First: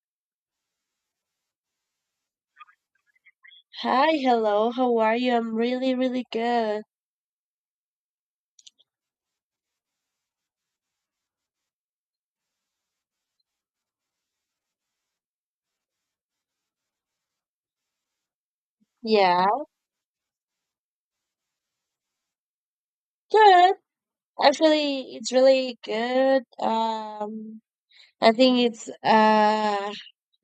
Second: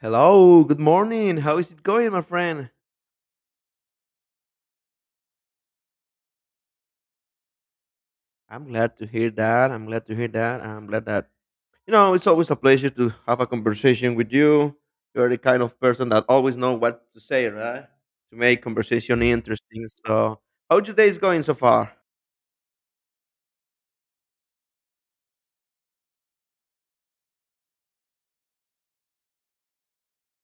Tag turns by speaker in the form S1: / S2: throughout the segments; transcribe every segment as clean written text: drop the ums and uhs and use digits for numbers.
S1: Hello, good morning. How is it going, my friend?
S2: Hi, hello. How are you? I'm really, really good.
S1: I'm glad to hear that. I'm glad to hear that. I'm glad that, you know, It's always a pleasure to have a conversation with you. You're the kind of person that always know what to say, right? To make conversation
S2: Yeah,
S1: interesting. So, how your day is going so far?
S2: good. Actually, it's really good. I think it's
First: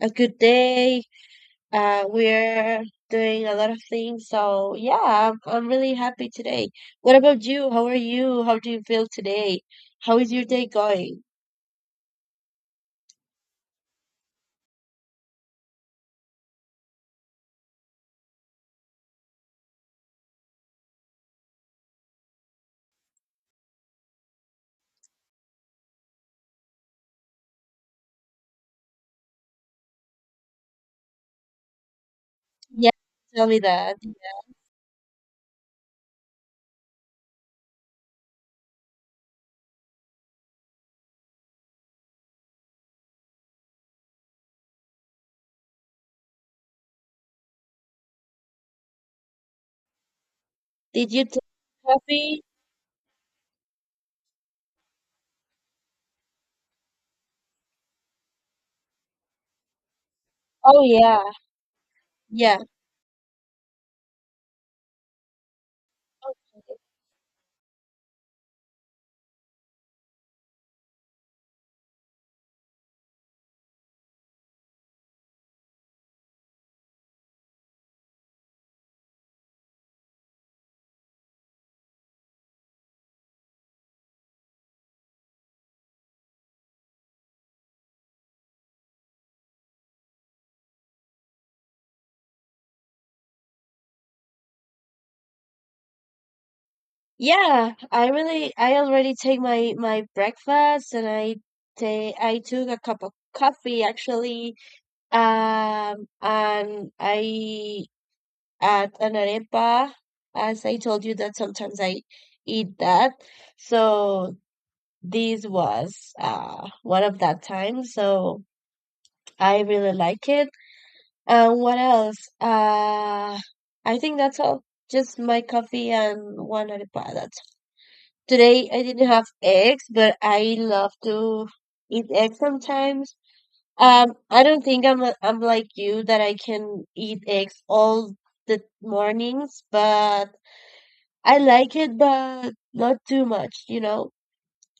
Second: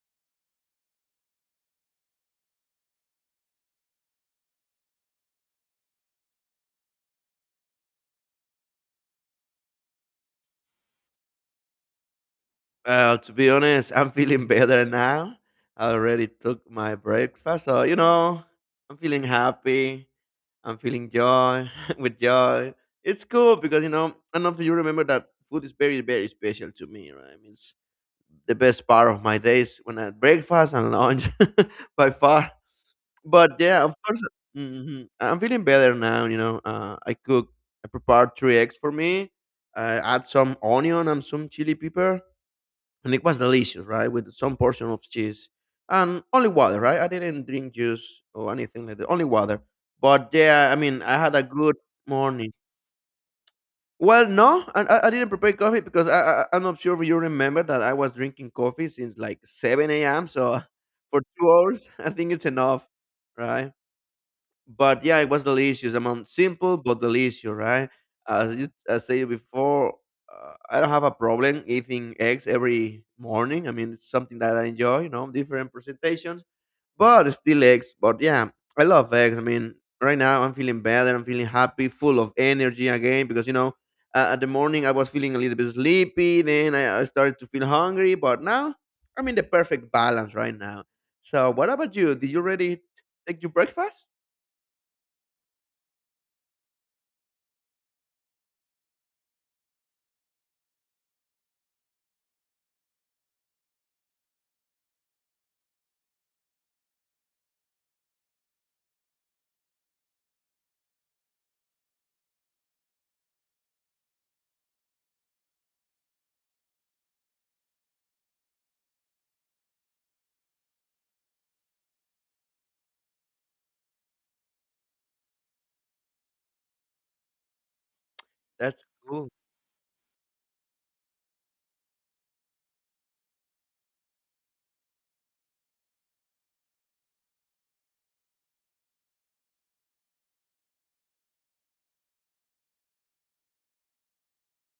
S2: a good day. We're doing a lot of things, so yeah, I'm really happy today. What about you? How are you? How do you feel today? How is your day going?
S1: Well, to be honest, I'm feeling better now. I already took my breakfast, I'm feeling happy. I'm feeling joy with joy. It's cool because I don't know if you remember that food is very, very special to me, right? I mean, it's the best part of my days when I breakfast and lunch by far.
S2: Yeah, tell
S1: But
S2: me
S1: yeah, of
S2: that.
S1: course, I'm feeling better now. I cook, I prepared three eggs for me. I add some onion and some chili pepper, and it was delicious, right? With some portion of cheese and only water, right? I didn't drink juice or anything like that, only water. But yeah, I mean,
S2: Did
S1: I
S2: you
S1: had
S2: take
S1: a good
S2: coffee?
S1: morning. Well, no, I didn't prepare coffee because I'm not sure if you remember that I was drinking coffee since like 7 a.m. So
S2: Oh
S1: for
S2: yeah,
S1: 2 hours, I think it's
S2: yeah.
S1: enough, right? But yeah, it was delicious. I mean, simple but delicious, right? As you I said before, I don't have a problem eating eggs every morning. I mean, it's something that I enjoy. You know, different presentations but still eggs. But yeah, I love eggs. I mean, right now I'm feeling better. I'm feeling happy, full of energy again because you know, at the morning I was feeling a little bit sleepy. Then I started to feel hungry, but now I'm in the perfect balance right now. So what about you? Did you already take your breakfast?
S2: Yeah, I already take my breakfast and I took a cup of coffee actually. And I at an arepa as I told you that sometimes I eat that. So this was one of that time, so I really like it. And what else? I think that's all. Just my coffee and one arepa. That's... Today I
S1: That's
S2: didn't have
S1: cool.
S2: eggs, but I love to eat eggs sometimes. I don't think I'm like you that I can eat eggs all the mornings, but I like it, but not too much, you know?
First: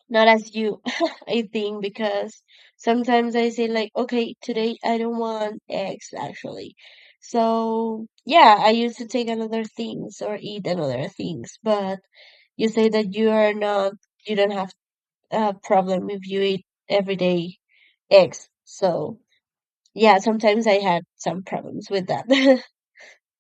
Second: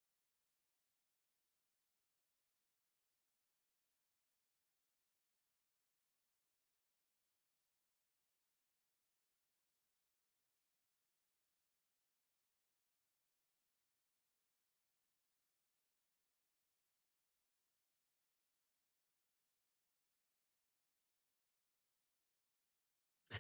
S2: Not as you, I think, because sometimes I say like, okay, today I don't want eggs actually. So yeah, I used to take another things or eat another things, but you say that you are not, you don't have problem if you eat everyday eggs. So yeah, sometimes I had some problems with that.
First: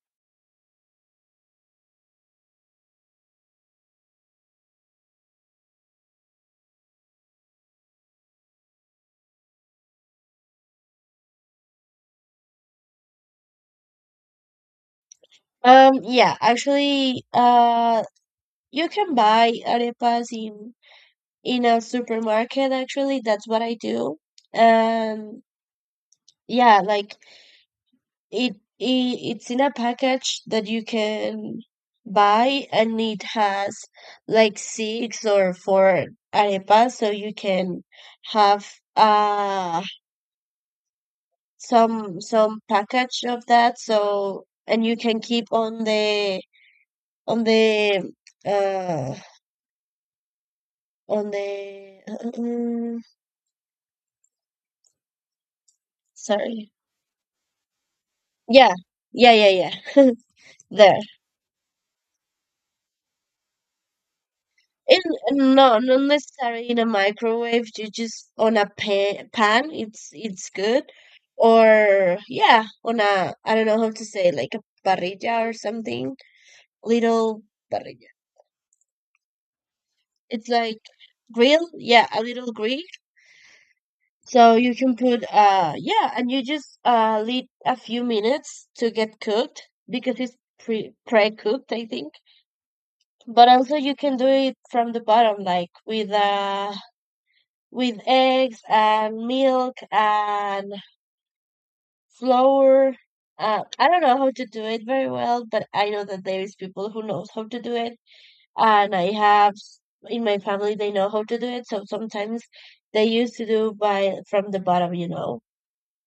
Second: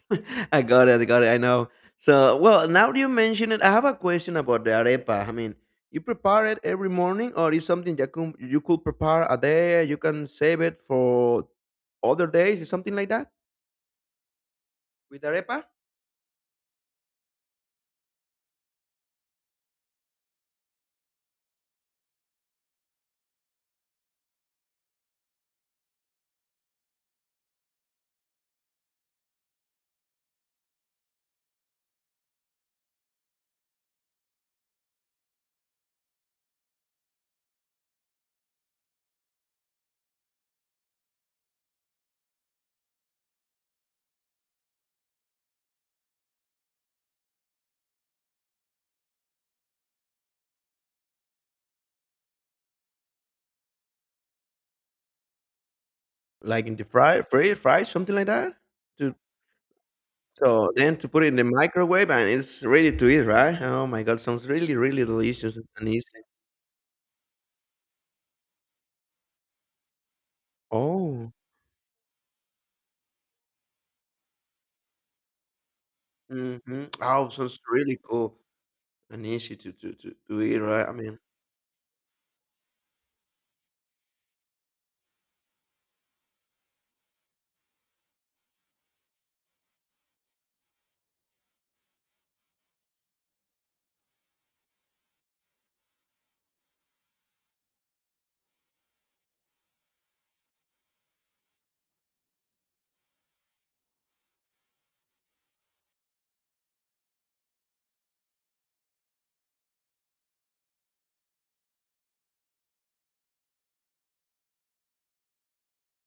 S1: I got it. I got it. I know. So, well, now that you mention it, I have a question about the arepa. I mean, you prepare it every morning, or is something you could prepare a day? You can save it for other days, is something like that with arepa,
S2: Yeah, actually, you can buy arepas in a supermarket. Actually, that's what I do. And yeah, like it's in a package that you can buy, and it has like six or four arepas, so you can have uh some package of that, so and you can keep on on the uh the mm,
S1: like
S2: sorry.
S1: in the fry, something like that.
S2: Yeah,
S1: To
S2: yeah, yeah, yeah.
S1: so then
S2: There
S1: to put it in the microwave and it's ready to eat, right? Oh my god, sounds really,
S2: in,
S1: really delicious
S2: no,
S1: and
S2: not
S1: easy.
S2: necessarily in a microwave, you just on a pan it's good.
S1: Oh,
S2: Or yeah, on a, I don't know how to say, like a parrilla or something,
S1: hmm oh,
S2: little
S1: sounds really
S2: parrilla.
S1: cool and easy to to
S2: It's
S1: eat,
S2: like
S1: right? I mean.
S2: grill, yeah, a little grill. So you can put yeah, and you just leave a few minutes to get cooked because it's pre-cooked, I think. But also you can do it from the bottom, like with eggs and milk and flour. I don't know how to do it very well, but I know that there is people who knows how to do it, and I have in my family they know how to do it. So sometimes they used to do by from the bottom, you know.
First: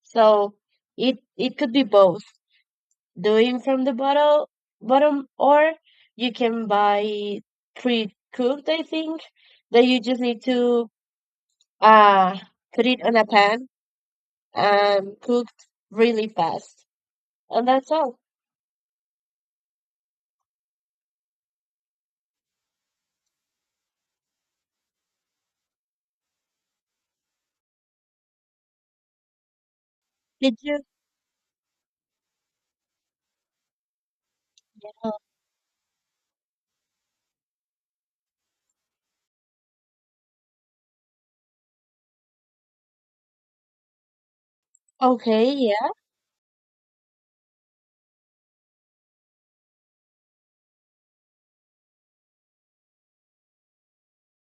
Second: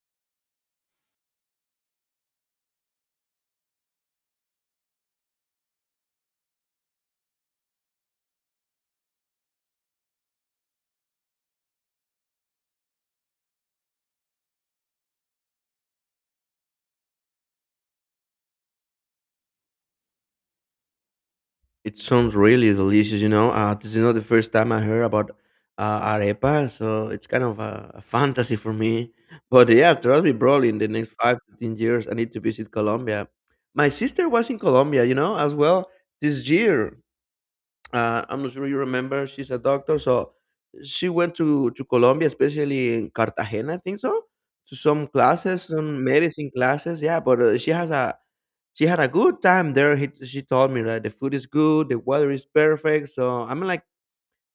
S2: So it could be both, doing from the bottle bottom, or you can buy pre-cooked, I think, that you just need to uh put it on a pan and cook really fast. And that's all.
S1: It sounds really delicious, you know. This is not the first time I heard about arepa, so it's kind of a fantasy for me. But yeah, trust me,
S2: Did
S1: probably in
S2: you?
S1: the next 5 to 10 years, I need to visit Colombia. My sister was in Colombia, you know, as well this year. I'm not sure you remember. She's a doctor, so she went to Colombia, especially in Cartagena, I think so, to some
S2: Okay,
S1: classes,
S2: yeah.
S1: some medicine classes. Yeah, but she has a she had a good time there. He, she told me that the food is good, the weather is perfect. So I'm like,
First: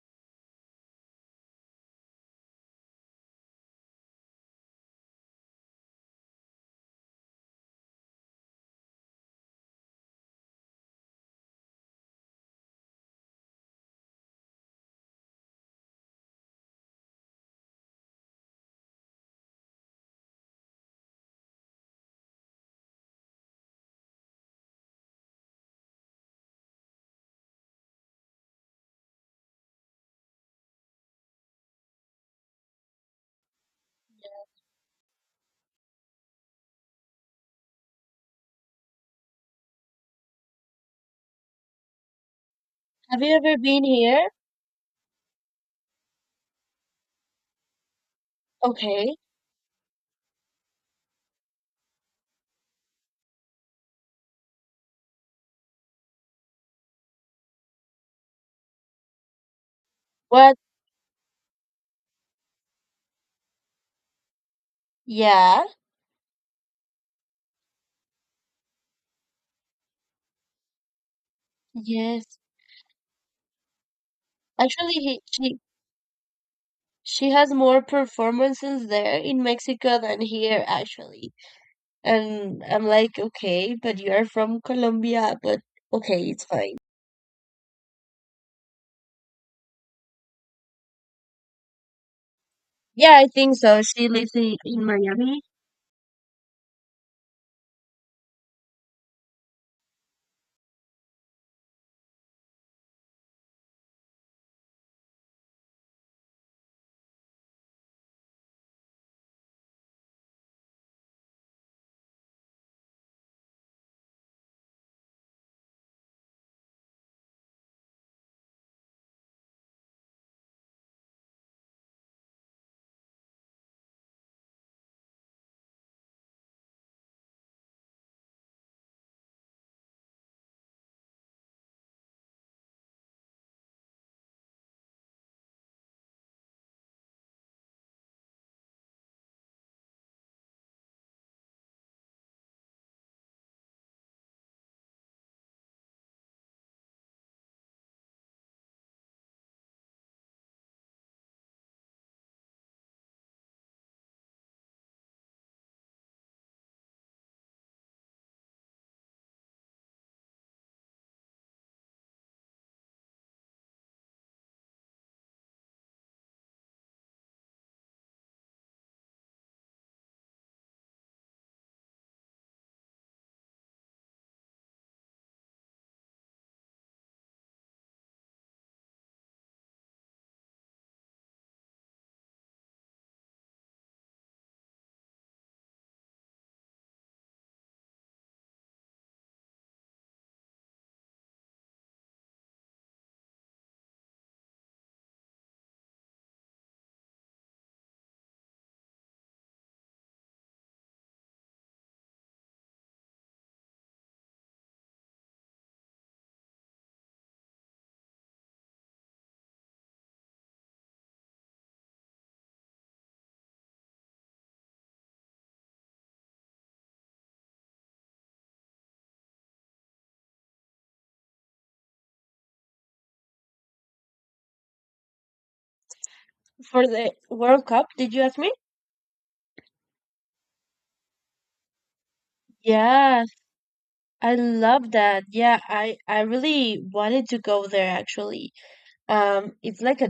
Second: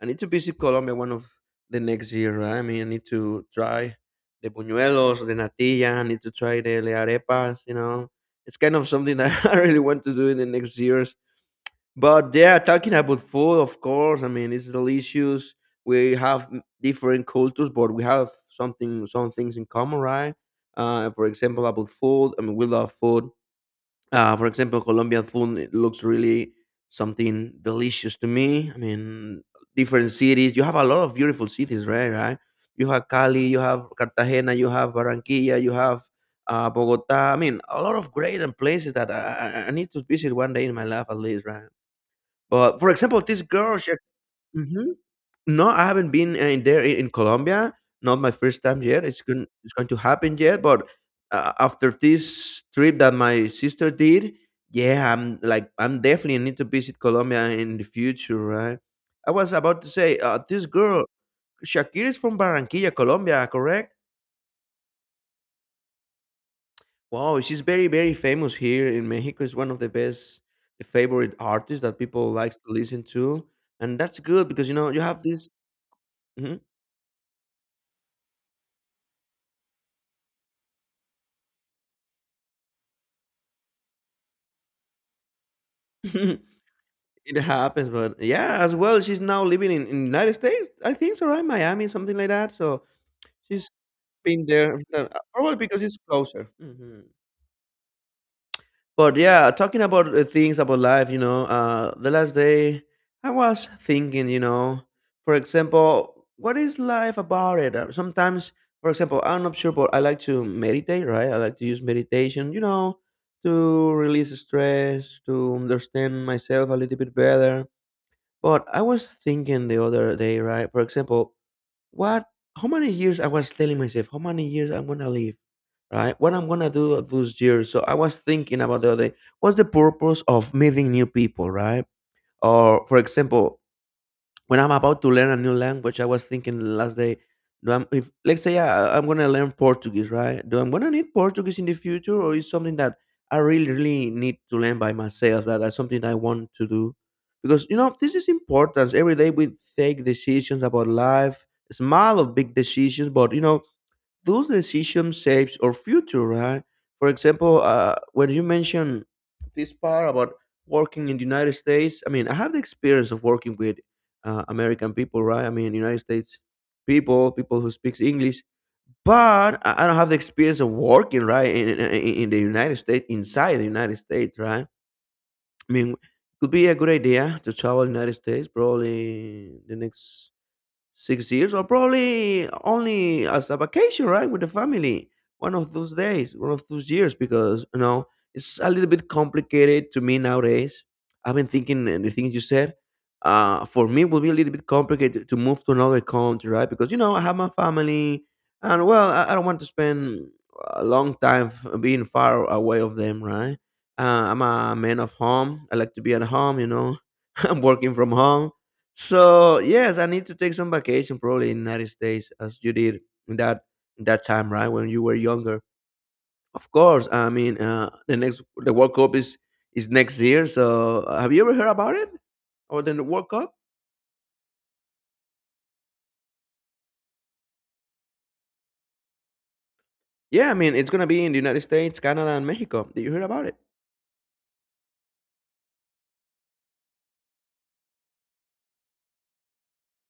S1: I need to visit Colombia one of the next year. Right? I mean, I need to try the buñuelos, the natilla. I need to try the arepas. You know, it's kind of something that I really want to do in the next years. But yeah, talking about food, of course. I mean, it's delicious. We have m- different cultures, but we have something, some things in common, right? For example, about food. I mean, we love food for example, Colombian food it looks really something delicious to me. I mean, different cities. You have a lot of beautiful cities, right? Right. You have Cali, you have Cartagena, you have Barranquilla, you have Bogota. I mean, a lot of great and places that I need to visit one day in my life at least, right? But for example,
S2: Have you
S1: this
S2: ever
S1: girl,
S2: been
S1: she,
S2: here?
S1: mhm. No, I haven't been in there in Colombia. Not my first time yet.
S2: Okay.
S1: It's going to happen yet. But after this trip that my sister did, yeah, I'm definitely need to visit Colombia in the future, right? I was about to say,
S2: What?
S1: this girl Shakira is from Barranquilla, Colombia, correct?
S2: Yeah.
S1: Wow, she's very very famous here in Mexico. Is one of the best favorite artists that people
S2: Yes.
S1: likes to listen to, and that's good because you know
S2: Actually,
S1: you have this. Mhm.
S2: she has more performances there in Mexico than here, actually. And I'm like, okay, but you're from Colombia, but okay, it's fine.
S1: It happens, but yeah, as well. She's now living in United States. I think so, right? Miami, something like that. So
S2: Yeah, I think
S1: she's
S2: so. She lives
S1: been
S2: in,
S1: there,
S2: in Miami.
S1: probably because it's closer. But yeah, talking about things about life, you know, the last day I was thinking, you know, for example, what is life about it? Sometimes, for example, I'm not sure, but I like to meditate, right? I like to use meditation, you know, to release stress, to understand myself a little bit better but I was thinking the other day, right? For example, what, how many years I was telling myself, how many years I'm gonna live, right? What I'm gonna do of those years. So I was thinking about the other day, what's the purpose of meeting new people, right? Or for example, when I'm about to learn a new language, I was thinking last day, do I'm, if let's say uh, I'm gonna learn Portuguese, right? Do I'm gonna need Portuguese in the future, or is something that I really, really need to learn by myself? That's something I want to do, because you know this is important. Every day we take decisions about life, small or big decisions, but you know those decisions shapes our future, right? For example, when you mention this part about working in the United States, I mean I have the experience of working with American people, right? I mean United States people, who speaks English, but I don't have the experience of working right in the United States, inside the United States, right? I mean, could be a good idea to travel United States, probably the next 6 years, or probably only as a vacation, right? With the family, one of those days, one of those years, because you know it's a little bit complicated to me nowadays. I've been thinking and the things you said, for me will be a little bit complicated to move to another country, right? Because you know I have my family, and well I don't want to spend a long time being far away of them, right? uh, I'm a man of home. I like to be at home, you know. I'm working from home, so yes, I need to take some vacation probably in United States as you did in that in that time, right? When you were younger. Of course. I mean, the next the World Cup is next year. So have you ever heard about it? Or the World Cup?
S2: For the World Cup, did you ask me?
S1: Yeah, I mean it's gonna be in the United States, Canada, and Mexico. Did you hear
S2: Yeah,
S1: about it?
S2: I love that. Yeah, I really wanted to go there actually. It's like a